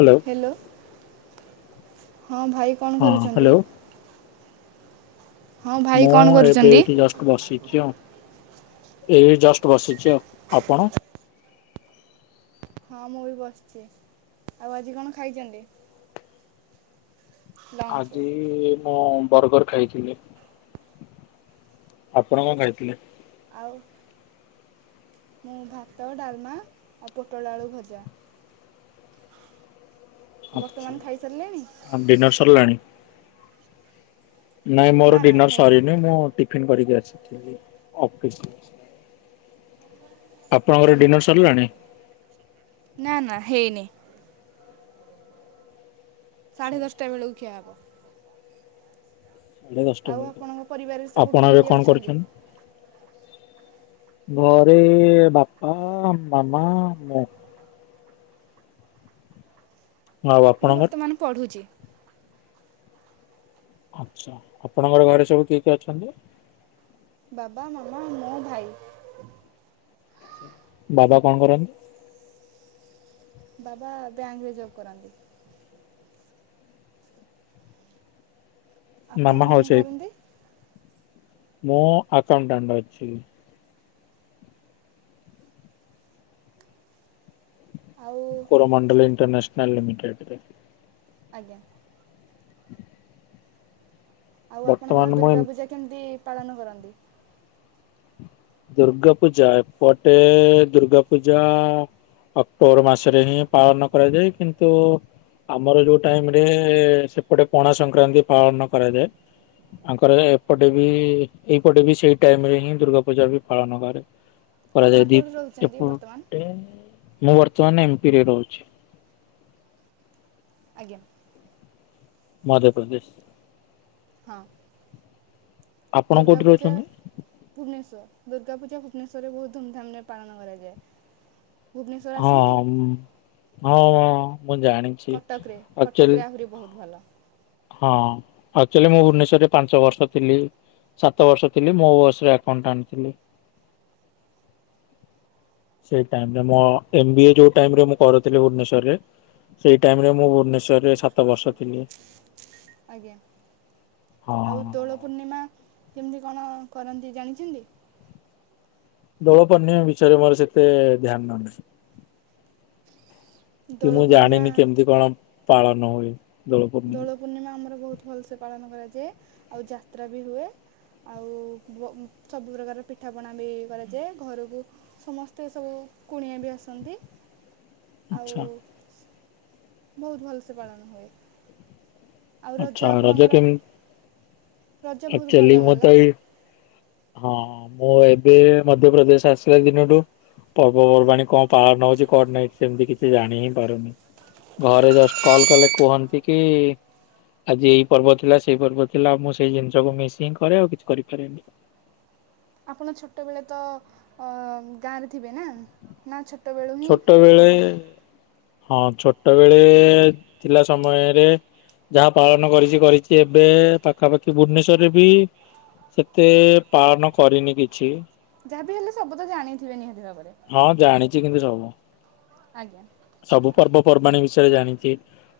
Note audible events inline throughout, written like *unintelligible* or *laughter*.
Hello hello. ହଁ ଭାଇ କଣ ହଁ କରୁଛନ୍ତି? ହ୍ୟାଲୋ ହଁ ଭାଇ ମୁଁ କ'ଣ ଏବେ କରୁଛନ୍ତି ଏଠି ଜଷ୍ଟ ବସିଛି ଆଉ। ଏଇ ଜଷ୍ଟ ବସିଛି ଆଉ, ଆପଣ? ହଁ ମୁଁ ବି ବସିଛି। ଆଉ ଆଜି କଣ ଖାଇଛନ୍ତି? ଲଞ୍ଚରେ ଆଜି ମୁଁ ବର୍ଗର ଖାଇଥିଲି। ଆପଣ କଣ ଖାଇଥିଲେ? ହଉ। ମୁଁ ଭାତ, ଡାଲମା ଆଉ ପୋଟଳ ଆଳୁ ଭଜା। ଆଉ ବର୍ତ୍ତମାନ ଆଛା, ଖାଇସାରିଲେଣି ଆଉ ଡିନର୍ ସରିଲାଣି? ନାଇଁ ମୋର ନା ନା ଡିନର ହେଇନି ସରିନି। ମୁଁ ଟିଫିନ୍ କରିକି ଆସିଥିଲି। ଅଫିସ୍ ରେ ଅଛି। ଆପଣଙ୍କର ଡିନର୍ ସରିଲାଣି? ନା ନା ହେଇନି। ସାଢେ ସାଢ଼େ ଦଶଟା ବେଳକୁ ଖିଆ ହେବ। ସାଢେ଼ ଦଶଟା ଆଉ ବେଳେ, ଆପଣଙ୍କ ପରିବାରରେ ସବୁ ଆପଣ କିଏ ଏବେ କିଏ କଣ ଅଛନ୍ତି କରୁଛନ୍ତି? ଘରେ ବାପା ମାମା ମୁଁ। ଆଉ ମୁଁ ଆପଣଙ୍କର? ବର୍ତ୍ତମାନ ପଢୁଛି। ଆଚ୍ଛା, ଆପଣଙ୍କର ଘରେ ସବୁ କିଏ କିଏ ଅଛନ୍ତି? ବାବା, ମାମା ମୁଁ ଭାଇ। ଆଛା, ବାବା କଣ କରନ୍ତି? ବାବା ବ୍ୟାଙ୍କ ରେ ଜବ କରନ୍ତି। ଆପଣ ମାମା ହାଉସ୍ କଣ ୱାଇଫ୍। କରନ୍ତି? ମୁଁ ଆକାଉଣ୍ଟାଣ୍ଟ ଅଛି। ଆଉ କରମଣ୍ଡଳ ଇଣ୍ଟରନେସନାଲ୍ ଲିମିଟେଡ଼ରେ। ଆଜ୍ଞା। ଆଉ ବର୍ତ୍ତମାନ ଆପଣଙ୍କର ମୁଁ ଦୁର୍ଗା ପୂଜା କେମିତି ପାଳନ କରନ୍ତି? ଦୁର୍ଗା ପୂଜା, ଏପଟେ ଦୁର୍ଗା ପୂଜା ଅକ୍ଟୋବର ମାସରେ ହିଁ ପାଳନ କରାଯାଏ, କିନ୍ତୁ ଆମର ଯୋଉ ଟାଇମରେ ସେପଟେ ପଣା ସଂକ୍ରାନ୍ତି ପାଳନ କରାଯାଏ। ଆଙ୍କର ଏପଟେ ବି ଏଇପଟେ ବି ସେଇ ଟାଇମ ରେ ହିଁ ଦୁର୍ଗା ପୂଜା ବି ପାଳନ କରେ, ଆପଣ କରାଯାଏ କୋଉଠି ଦୀପ ରହୁଛନ୍ତି ବର୍ତ୍ତମାନ? ଏପଟେ ମୁଁ ବର୍ତ୍ତମାନ ଏମ ପି ରେ ରହୁଛି। ଆଜ୍ଞା। ମଧ୍ୟପ୍ରଦେଶ। ହଁ। ଆପଣ ଦୁର୍ଗା କୋଉଠି ପୂଜା ରହୁଛନ୍ତି? ଭୁବନେଶ୍ଵର ଦୁର୍ଗା ପୂଜା ଭୁବନେଶ୍ୱରରେ ବହୁତ ଧୁମଧାମରେ ରେ ପାଳନ କରାଯାଏ। ଭୁବନେଶ୍ୱର ଆସନ୍ତି? ହଁ -ହଁ - ହଁ। କଟକ ରେ, କଟକରେ ଆହୁରି ବହୁତ ଭଲ। ହଁ ଏକ୍ଟୁଆଲି ମୁଁ ଭୁବନେଶ୍ୱରରେ ପାଞ୍ଚ ବର୍ଷ ଥିଲି। ସାତ ବର୍ଷ ଥିଲି, ମୁଁ ସେ ଆକାଉଣ୍ଟାଣ୍ଟ ଥିଲି। ସେ ଟାଇମ୍ ମୋ ଏମ ବି ଏ ଯୋଉ ଟାଇମରେ ମୁଁ କରୁଥିଲି ଭୁବନେଶ୍ୱରରେ - ସେଇ ଟାଇମ ରେ ମୁଁ ଭୁବନେଶ୍ୱରରେ ସାତ ବର୍ଷ ଥିଲି ଆଜ୍ଞା। ହଁ। ଆଉ ଦୋଳ ପୂର୍ଣ୍ଣିମା କେମିତି କଣ କରନ୍ତି ଜାଣିଛନ୍ତି? ଦୋଳପୂର୍ଣ୍ଣିମା ବିଷୟରେ ମୋର ସେତେ ଧ୍ୟାନ ନାହିଁ। କି ଦୋଳ ମୁଁ ଜାଣିନି ପୂର୍ଣ୍ଣିମା କେମିତି କଣ ପାଳନ ହୁଏ? ଦୋଳ ପୂର୍ଣ୍ଣିମା ଆମର ବହୁତ ଭଲସେ ପାଳନ କରାଯାଏ। ଆଉ ଯାତ୍ରା ବି ହୁଏ। ଆଉ ବ ସବୁ ପ୍ରକାର ପିଠାପଣା ବି କରାଯାଏ। ଘରକୁ ସମସ୍ତେ ସବୁ କୁଣିଆ ବି ଆସନ୍ତି। ଆଉ ଆଚ୍ଛା। ବହୁତ୍ ଭଲ ସେ ପାଳନ ହୁଏ। ଆଉ ଆଛା ରଜ ଆପଣଙ୍କର କେମ ରଜ ବହୁତ ଭଲ ଏକ୍ଟୁଆଲି ଗଲା ମତେ ହଁ ମୁଁ ଏବେ ମଧ୍ୟପ୍ରଦେଶ ଆସିଲା ଦିନଠୁ ପର୍ବପର୍ବାଣୀ କଣ ପାଳନ ହୋଉଚି କଣ ନାହିଁ ସେମିତି କିଛି ଜାଣି ହିଁ ପାରୁନି। ଘରେ ଜଷ୍ଟ୍ କଲ କଲେ କୁହନ୍ତି କି ଆଜି ଏଇ ପର୍ବ ଥିଲା, ସେଇ ପର୍ବ ଥିଲା, ମୁଁ ସେଇ ଜିନିଷକୁ ମିଶିଙ୍ଗ ହିଁ କରେ, ଆଉ କିଛି କରିପାରେନି। ଆପଣ ଛୋଟବେଳେ ଅ ତ ଗାଁରେ ଥିବେ ନା? ନା ଛୋଟ ଛୋଟବେଳେ ହଁ ଛୋଟବେଳେ ଥିଲା ସମୟରେ ଯାହା ପାଳନ କରିଚି କରିଚି ଏବେ ପାଖାପାଖି ଭୁବନେଶ୍ବରରେ ବି ସେତେ ପାଳନ କରିନି କିଛି। ଯାହାବି ହେଲେ ସବୁ ତ ଆଣିଥିବେ ନିହାତି ଭାବରେ। ଏବେ ଜବ ଆଜ୍ଞା ସବୁ ପର୍ବପର୍ବାଣୀ ବିଷୟରେ ଜାଣିଚି।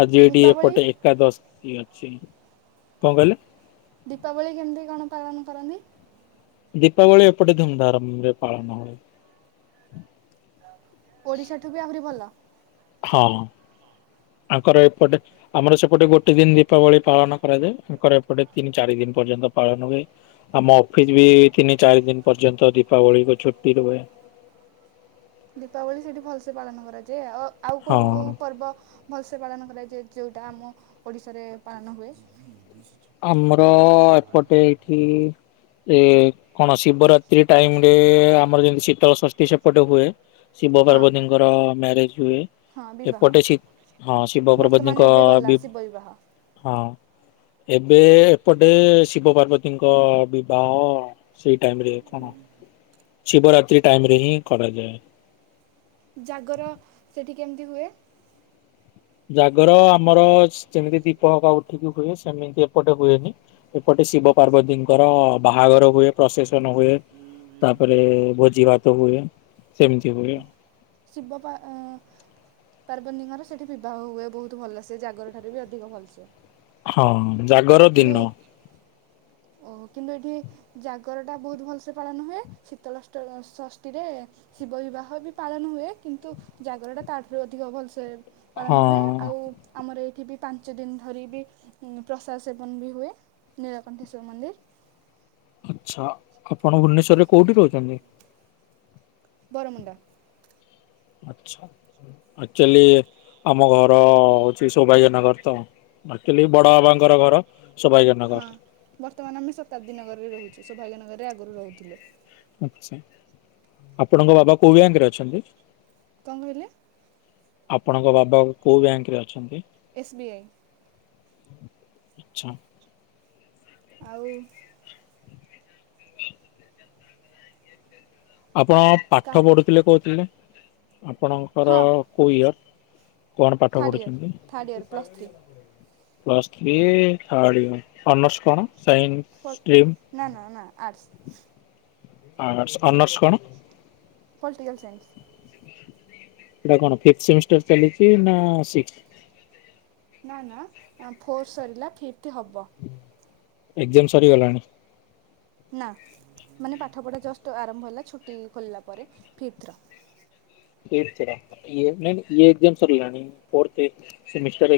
ଆଜି ଏଠି ଦୀପାବଳି ଏପଟେ ଏକାଦଶୀ ଅଛି କଣ କହିଲେ? ଦୀପାବଳି କେମିତି କଣ ପାଳନ କରନ୍ତି? ଦୀପାବଳି ଏପଟେ ଧୁମଧାରମ୍ ରେ ପାଳନ ହୁଏ। ଓଡ଼ିଶାଠୁ ବି ଆହୁରି ଭଲ ହଁ। ଆଙ୍କର ଏପଟେ ଆମର ସେପଟେ ଗୋଟେ ଦିନ୍ ଦୀପାବଳି ପାଳନ କରାଯାଏ ଆଙ୍କର ଏପଟେ ତିନି ଚାରି ଦିନ୍ ପର୍ଯ୍ୟନ୍ତ ପାଳନ ହୁଏ ଆମ ଅଫିସ୍ ବି ତିନି ଚାରି ଦିନ୍ ପର୍ଯ୍ୟନ୍ତ ଦୀପାବଳିକୁ ଛୁଟି ରୁହେ। ଦୀପାବଳି ସେଠି ଭଲସେ ପାଳନ କରାଯାଏ ଆଉ ଆଉ ହଁ। କୋଉ ଓଉ ପର୍ବ ଭଲସ୍ ଏ ପାଳନ କରାଯାଏ ଯୋଉଟା ଆମ ଓଡିଶାରେ ପାଳନ ହୁଏ। ଆମର ଏପଟେ ଏଇଠି ଏ କଣ ଶିବରାତ୍ରୀ ଟାଇମ ରେ ଆମର ଯେମିତି ଶୀତଳ ଷଷ୍ଠୀ ସେପଟେ ହୁଏ। ଶିବ ହଁ ପାର୍ବତୀଙ୍କର ମ୍ୟାରେଜ୍ ହୁଏ। ହଁ ବିବାହ ଏପଟେ ଶିତ୍ ହଁ ଶିବ ବର୍ତ୍ତମାନ ପାର୍ବତୀଙ୍କ ଏବେ ଗଲା ବିବ୍ ଶିବ ବିବାହ ହଁ। ଏବେ ଏପଟେ ଶିବ ପାର୍ବତୀଙ୍କ ବିବାହ। ସେଇ ଟାଇମିରେ କଣ ଶିବରାତ୍ରୀ ଟାଇମ ରେ ହିଁ କରାଯାଏ। ଜାଗର ସେଠି କେମ୍ ତି ହୁଏ? ଜାଗର ଆମର ଯେମିତି ଦୀପ ହିପ ଉଠିକି ହୁଏ ସେମିତି ଏପଟେ ହୁଏନି ଏପଟ ଶିବ ପାର୍ବତୀଙ୍କର ବାହାଘର ହୁଏ ପ୍ରସେସ୍ ସନ ହୁଏ ତାପରେ ଭୋଜି ଭାତ ହୁଏ। ସେମିତି ହୁଏ ଶୀବ ପାଆଁ ପାର୍ବନୀଙ୍କର ସେଠି ବିବାହ ହୁଏ ବହୁତ ଭଲସେ ସେ ଜାଗର ଠାରୁ ବି ଅଧିକ ଭଲ୍ ସେ। ହଁ ଅଁ ଜାଗର ଦିନ। ଓ କିନ୍ତୁ ଏଠି ଜାଗର ଟା ବହୁତ ଭଲସ ପାଳନ ହୁଏ ଶୀତଳ ଅଷ୍ଟ ଷଷ୍ଠୀରେ ଶିବ ବିବାହ ବି ପାଳନ ହୁଏ କିନ୍ତୁ ଜାଗରଟା ତାଠୁର୍ ଅଧିକ ଭଲସେ ହଁ ପାଳନ ହୁଏ ଆଉ ଆମର ଏଇ ଏଠି ବି ପାଞ୍ଚ ଦିନ ଧରି ବି ପ୍ରସାଦ ସେବନ ବି ହୁଏ ନୀଳକଣ୍ଠସ୍ୱର ଶିବ ମନ୍ଦିର। ଆଚ୍ଛା ଆପଣ ଭୁବନେଶ୍ଵରରେ କୋଉଠି ରହୁଛନ୍ତି? ବରମୁଣ୍ଡା। ଆଛା ଆଚୁଲି ଆମ ଘର ହଉଛି ସୌଭାଗ୍ୟ ନଗର ତ ଆଚୁଏଲି ବଡ ବାବାଙ୍କର ଘର। ହଁ ସୌଭାଗ୍ୟନଗର। ବର୍ତ୍ତମାନ ଆମେ ଶତାବ୍ଦୀ ନଗରରେ ରୋହୁଚୁ। ସୌଭାଗ୍ୟ ନଗର ରେ ଆଗରୁ ରୋହୁଥିଲୁ। ଆଛା ଆପଣଙ୍କ ବାବା କୋଉ ବ୍ୟାଙ୍କ୍ ରେ ଅଛନ୍ତି? କଣ କହିଲେ? ଆପଣଙ୍କ ବାବା କୋଉ ବ୍ୟାଙ୍କ ରେ ଅଛନ୍ତି? S B I. ଆଚ୍ଛା। ଆଉ ଆପଣ କା ପାଠ ପଢ଼ୁଥିଲେ କହୁଥିଲେ ଆପଣଙ୍କର ହଁ କୋଉ ଇୟର୍? କଣ ପାଠ ଥାର୍ଡ଼ ଇୟର୍ ପଢୁଛନ୍ତି? Third year plus three plus three *unintelligible* honours କଣ? ସାଇନ୍ସ ହ ଷ୍ଟ୍ରିମ୍? ନା ନା ନା ଆର୍ଟ୍ସ। ଆର୍ଟ୍ସ। ଅନର୍ସ କଣ? Political science. ଏଇଟା କଣ ଫିଫ୍ଥ ସେମିଷ୍ଟର ଚାଲିଚି ନା ସିକ୍ସଥ? ନା ନା ଫୋର୍ ସରିଲା ଫିପ୍ଥ ହବ। ଏକ୍ଜାମ ସରିଗଲାଣି? ନା ମାନେ ପାଠ ପଢା ଜଷ୍ଟ ଆରମ୍ଭ ହେଲା ଛୁଟି ଖୋଲିଲା ପରେ ଫିପ୍ଥର। ଏକ୍ସ ର ଏ ନାଇଟ ଏ ଏକ୍ଜାମ ସରିଲାଣି ଫୋର୍ଥ ଏ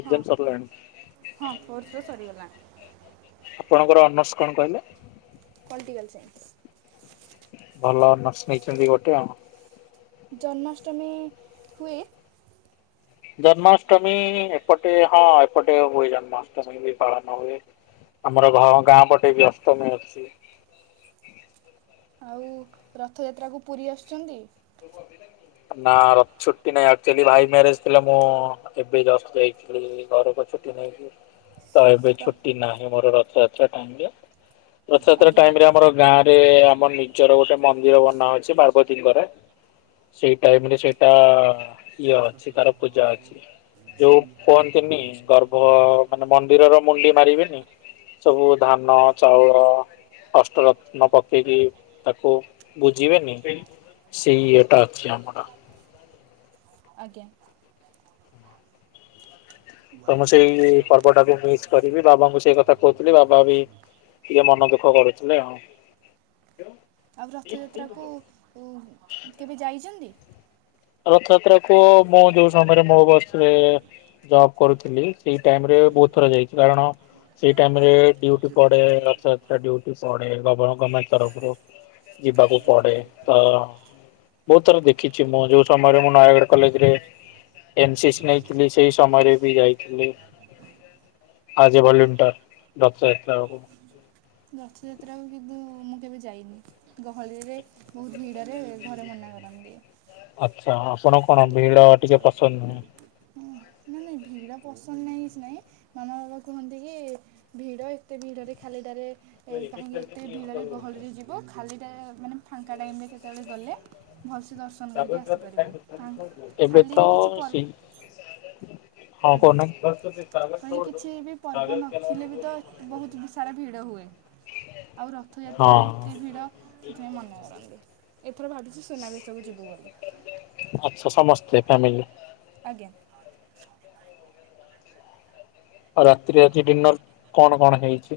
ହଁ ହଁ ଫୋର୍ଥ ର ସରିଗଲାଣି। ଆପଣଙ୍କର ଅନର୍ସ କଣ କହିଲେ? Political science. ଭଲ ଅନର୍ସ ନେଇଛନ୍ତି ଗୋଟେ ଆଉ। ଜନ୍ମାଷ୍ଟମୀ ହୁଏ। ଜନ୍ମାଷ୍ଟମୀ ଏପଟେ ହଁ ଏପଟେ ହୁଏ ଜନ୍ମାଷ୍ଟମୀ ବି ପାଳନ ହୁଏ ଆମର ଘର ଗାଁ ପଟେ ବି ଅଷ୍ଟମୀ ଅଛି। ଆଉ ରଥଯାତ୍ରାକୁ ପୁରୀ ଆସୁଛନ୍ତି। *unintelligible* ନାଁ ର ଛୁଟି ନାଇଁ ଆକଚୁଆଲି ଭାଇ ମ୍ୟାରେଜ ଥିଲା ମୁଁ ଏବେ ଜଷ୍ଟ ଯାଇଥିଲି ଘରକୁ ତ ଏବେ ଛୁଟି ନାହିଁ ମୋର ରଥଯାତ୍ରା ଟାଇମ୍ ରେ ରଥଯାତ୍ରା ଆଜ୍ଞା ଟାଇମରେ ଆମର ଗାଁରେ ଆମର ନିଜର ଗୋଟେ ମନ୍ଦିର ବନା ହଉଛି ପାର୍ବତୀଙ୍କର, ସେଇ ଟାଇମରେ ସେଇଟା ଇଏ ଅଛି ତାର ପୂଜା ଅଛି। ଯୋଉ କୁହନ୍ତିନି ଗର୍ଭ ମାନେ ମନ୍ଦିରର ମୁଣ୍ଡି ମାରିବେନି, ସବୁ ଧାନ ଚାଉଳ ଅଷ୍ଟରତ୍ନ ପକେଇକି ତାକୁ ବୁଜିବେନି ସେଇ ଇଏଟା ଅଛି ଆମର। ଆଜ୍ଞା। ତ ମୁଁ ସେଇ ପର୍ବଟାକୁ ମିସ୍ କରିବି। ବାବାଙ୍କୁ ସେଇ କଥା କହୁଥିଲି ବାବା ବି ଟିକେ ମନ ଦୁଃଖ କରୁଥିଲେ ଆଉ। ଆଉ ରଥଯାତ୍ରାକୁୁ ଉମ୍ କେବେ ଯାଇଚନ୍ତି? ରଥଯାତ୍ରା କୁ ମୁଁ ଯୋଉ ସମୟରେ ମୋ ବସରେ ଜବ୍ କରୁଥିଲି, ସେଇ ଟାଇମରେ ବହୁତ ଥର ଯାଇଥିଲି। କାରଣ ସେଇ ଟାଇମରେ ଡ୍ୟୁଟି ପଡେ, ରଥଯାତ୍ରା ଡ୍ୟୁଟି ପଡେ। *unintelligible* ଗମେଣ୍ଟ ତରଫରୁ ଯିବାକୁ ପଡେ, ତ ବହୁତ ଥର ଦେଖିଛି ମୁଁ ଯୋଉ ସମୟରେ ମୁଁ ନୟାଗଡ କଲେଜରେ ଏନ୍ ସି ସି ନେଇଥିଲି, ସେଇ ସମୟରେ ବି ଯାଇ ଥିଲି। ଆଜି ଭଲ୍ୟୁଣ୍ଟର ରଥଯାତ୍ରା ହବ ରଥଯାତ୍ରାକୁ କିନ୍ତୁ ମୁଁ କେବେ ଯାଇନି। ଗହଳିରେ ବହୁତ ଭିଡରେ ଘରେ ମନା କରନ୍ତି। ଆଚ୍ଛା। ଆପଣ କଣ ଭିଡ ଟିକେ ପସନ୍ଦ ନୁହଁ? ନାଇଁ ନାଇଁ ଭିଡ଼ ପସନ୍ଦ ନାହିଁ କିଛି ନାହିଁ, ମାମା ବାବା କୁହନ୍ତି କି ଭିଡ଼ ଏତେ ଭିଡ଼ରେ ଖାଲିଟାରେ ଏ କାହିଁକି ଏତେ ଭିଡରେ ଗହଳିରେ ଯିବ, ଖାଲିଟାରେ ମାନେ ଫାଙ୍କା ଟାଇମ୍ ରେ କେତେବେଳେ ଗଲେ, ଭଲସେ ଦର୍ଶନ କରିକି ଆସିପାରିବୁ। ଫାଙ୍କା ଏବେ ଖାଲିରେ କିଛି ପର୍ବ ତ ସିଏ ହଁ ଆଜ୍ଞା କହୁନାହାଁନ୍ତି? କହିଲି କିଛି ବି ପର୍ବ ନଥିଲେ ବି ତ ବହୁତ ସାରା ଭିଡ ହୁଏ। ଆଉ ହଁ। ରଥଯାତ୍ରାରେ ଏତେ ଭିଡ଼, ସେଥିପାଇଁ ମନା କରନ୍ତି। ମୁଁ ଭାବିଛି ସୁନା ବେସକୁ ଯିବୁ ବୋଲି। ଆଚ୍ଛା ସମସ୍ତେ ଫ୍ୟାମିଲି। ଆଜ୍ଞା। ଆଉ ରାତିରେ ଆଜି ଡିନର କଣ କଣ ହେଇଛି?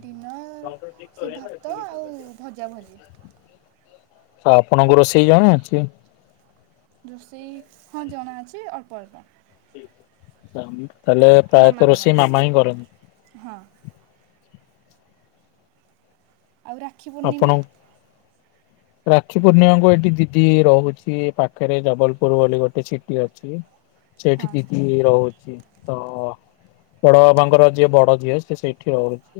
ଡିନର୍ କଟ ସେ ଠିକପ ଭାତ ଆଉ ଭଜା ଭଜି ତ ଆପଣଙ୍କୁ ରୋଷେଇ ଜଣା ଅଛି? ରୋଷେଇ ହଁ ଜଣା ଅଛି ଅଳ୍ପ ଅଳ୍ପ। ତାହେଲେ ମାମା ପ୍ରାୟତଃ ରୋଷେଇ କରନ୍ତି ମାମା ହିଁ ହଁ କରନ୍ତି। ଆଉ ରାକ୍ଷୀ ପୂର୍ଣ୍ଣିମା ହ ରାକ୍ଷୀ ପୂର୍ଣ୍ଣିମାକୁ, ଏଇଠି ଦିଦି ରହୁଛି ପାଖରେ ଜବଲପୁର ବୋଲି ଗୋଟେ ସିଟି ଅଛି। ସେଇଠି ହଁ ଦିଦି ରହୁଛି। ତ ବଡ ବାବାଙ୍କର ଯିଏ ବଡ ଝିଅ ସେ ସେଇଠି ରହୁଛି।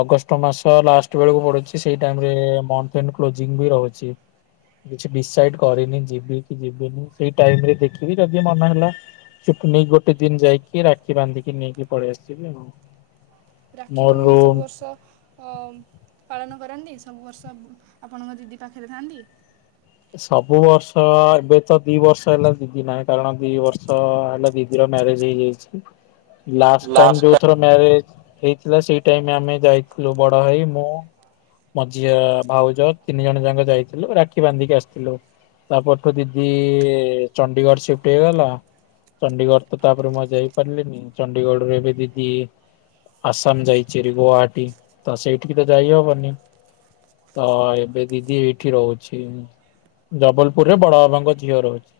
ଅଗଷ୍ଟ ମାସ ଲାଷ୍ଟ ବେଳକୁ ପଡିଛି ସେଇ ଟାଇମରେ ମନ୍ଥ ଏଣ୍ଡ କ୍ଲୋଜିଂ ବି ରହୁଛି। କିଛି ଡିସାଇଡ କରିନି, ଯିବି କି ଯିବିନି ସେଇ ଟାଇମ ରେ ଦେଖିବି ଯଦି ମନହେଲା ଛୁ ଟି ନେଇ ଗୋଟେ ଦିନ ଯାଇକି ରାକ୍ଷୀ ବାନ୍ଧିକି ନେଇକି ପଳେଇ ଆସିବି ଆଉ। ରାକ୍ଷୀ ମୋର ପୂର୍ଣ୍ଣିମା ରୁମ ସବୁ ବର୍ଷ ପାଳନ କରନ୍ତି, ସବୁ ବର୍ଷ ଆପଣଙ୍କ ଦିଦି ପାଖରେ ଥାନ୍ତି? ସବୁ ବର୍ଷ ଏବେ ତ ଦି ବର୍ଷ ହେଲା ଦିଦି ନାହିଁ, କାରଣ ଦି ବର୍ଷ ହେଲା ଦିଦିର ମାରେଜ ହେଇଯାଇଚି ଲାଷ୍ଟ ଟାଇମ୍ ଯୋଉ ଥର ମ୍ୟାରେଜ ହେଇଥିଲା, ସେଇ ଟାଇମ ଆମେ ଯାଇଥିଲୁ ବଡ ଭାଇ ମୁଁ ମଝିଆ ଭାଉଜ ତିନି ଜଣ ଯାକ ଯାଇଥିଲୁ ରାକ୍ଷୀ ବାନ୍ଧିକି ଆସି ଥିଲୁ, ତାପରଠୁ ଦିଦି ଚଣ୍ଡିଗଡ଼ ସିଫ୍ଟ ହେଇଗଲା। ଚଣ୍ଡିଗଡ ତ ତାପରେ ମୁଁ ଆଉ ଯାଇ ପାରିଲିନି, ଚଣ୍ଡିଗଡ଼ରୁରେ ଏବେ ଦିଦି ଆସାମ ଯାଇଛି ଗ୍ବାହାଟୀ ତ ସେଇଠିକି ତ ଯାଇହବନି? ତ ଏବେ ଦିଦି ଏଇଠି ରହୁଛି। ଜବଲପୁରରେ ବଡ ବାବାଙ୍କ ଝିଅ ରହୁଛି।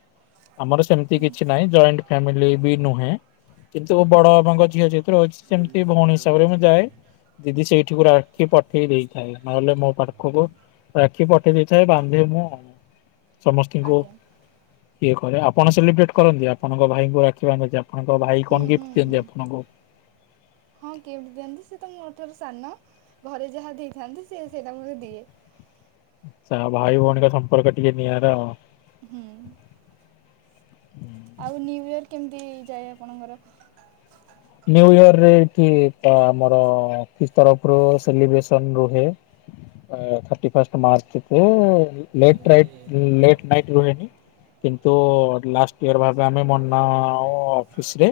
ଆମର ସେମିତି କିଛି ନାହିଁ, ଜଏଣ୍ଟ ଫ୍ୟାମିଲି ବି ନୁହେଁ। କିନ୍ତୁ ବଡ ବାବାଙ୍କ ଝିଅ ଯେହେତୁ ରହିଛି, ସେମିତି ଭଉଣୀ ହିସାବରେ ମୁଁ ଯାଏ। ଦିଦି ସେଇଠିକୁ ରାକ୍ଷୀ ପଠେଇ ଦେଇଥାଏ, ନହେଲେ ମୋ ପାଖକୁ ରାକ୍ଷୀ ପଠେଇ ଦେଇଥାଏ, ବାନ୍ଧେ ମୁଁ। ସମସ୍ତିଙ୍କୁ। ଆଜ୍ଞା ଇଏ କରେ। ଆପଣ ସେଲିବ୍ରେଟ କରନ୍ତି, ଆପଣଙ୍କ ଭାଇଙ୍କୁ ରାକ୍ଷୀ ବାନ୍ଧିକି, ଆପଣଙ୍କ ଭାଇ ହୁଁ କଣ ହୁଁ ଗିଫ୍ଟ ହୁଁ ଦିଅନ୍ତି ଆପଣଙ୍କୁ? ହ ହଁ ଗିଫ୍ଟ ଦିଅନ୍ତି। ସେ ତ ମୋ ଠାରୁ ସାନ ଘରେ ଯାହା ଦେଇଥାନ୍ତି, ସେ ସେଇଟା ମତେ ଦିଏ। ଆଛା, ଭାଇ ଭଉଣୀ ସମ୍ପର୍କ ଟିକେ ନିଆରା ଆଉ। ହୁଁ। ଆଉ ନିୟୁ ଇୟର କେମିତି ଯାଏ ଆପଣଙ୍କର? ନିୟୁ ଇୟର ରେ ଏଠି ଆମର ଅଫିସ୍ ତରଫରୁ ସେଲିବ୍ରେସନ ରୁହେ। ଥାର୍ଟି ଫାଷ୍ଟ ମାର୍ଚକୁ ଲେଟରାଇଟ୍ ଲେଟ୍ ନାଇଟ ରୁହେନି। କିନ୍ତୁ ଲାଷ୍ଟ ଇୟର ଭାବେ ଆମେ ମନାଉ ଅଫିସରେ,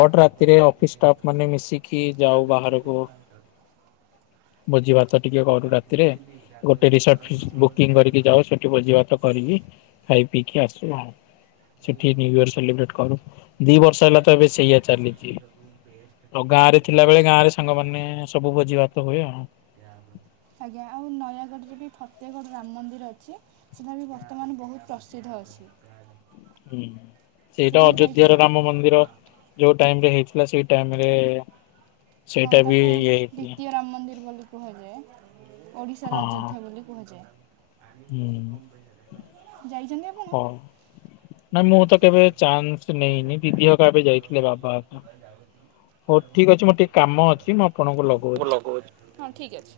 ବଟ ରାତି ରାତିରେ ଅଫିସ ଷ୍ଟାଫ୍ ମାନେ ମିଶିକି ଯାଉ ବାହାରକୁ। ଭୋଜି ଭାତ ଟିକେ କରୁ ରାତିରେ। ଗୋଟେ ରିସର୍ଟ ବୁକିଂ କରିକି ଯାଉ ସେଠି ବୋଝ ଭାତ କରିକି ଖାଇ ପିଇକି ଆସୁ ଆଉ, ସେଠି ନିୟୁ ୟଇର ସେଲିବ୍ରେଟ କରୁ। ଦି ବର୍ଷ ହେଲା ତ ଏବେ ସେଇଆ ଚାଲିଛି। ଆଉ ଗାଁ ରେ ଥିଲାବେଳେ ଗାଁ ରେ ସାଙ୍ଗମାନେ ସବୁ ଭୋଜି ଭାତ ହୁଏ ଆଉ। ଆଜ୍ଞା ଆଉ ନୟାଗଡ଼ରେ ବି ଫ ଏତେ ଗୋଟେ ରାମ ମନ୍ଦିର ଅଛି ସେଟା ବି ବର୍ତ୍ତମାନ ବହୁତ ପ୍ରସିଦ୍ଧ ଅଛି। ହୁଁ ସେଇଟା ସେଠିକି ଅଯୋଧ୍ୟାର ଯାଇଛନ୍ତି? ରାମ ମନ୍ଦିର ଯୋଉ ଟାଇମ ରେ ହେଇ ଥିଲା ସେଇ ଟାଇମରେ। ହଁ ତାକୁ ଦିତୀୟ ରାମ ମନ୍ଦିର ବୋଲି କୁହାଯାଏ। ଓଡିଶାର ହଁ। ଅଯୋଧ୍ୟା ବୋଲି କୁହାଯାଏ। ହୁଁ ଯାଇଛନ୍ତି ଆପଣ? ହଉ ନାଇଁ ମୁଁ ବହୁତ ତ କମ କେବେ ଦରକାର ଚାନ୍ସ କୋ-କୋଡିଏ ହଜାର ନେଇନି ରୁ ବି ଦିଦି ଆଣିବି ହକା ଆଉ ଏବେ ଅଠର ବର୍ଷ ଯାଇଥିଲେ ଆଉ ଯିବନି *inaudible* ଯାଉ ଆଉ ଠିକ୍ ଅଛି ମୋର ଟିକେ କାମ ଅଛି ମୁଁ ଆପଣଙ୍କୁ ଲଗଉଛି। ହଁ ଠିକ୍ ଅଛି।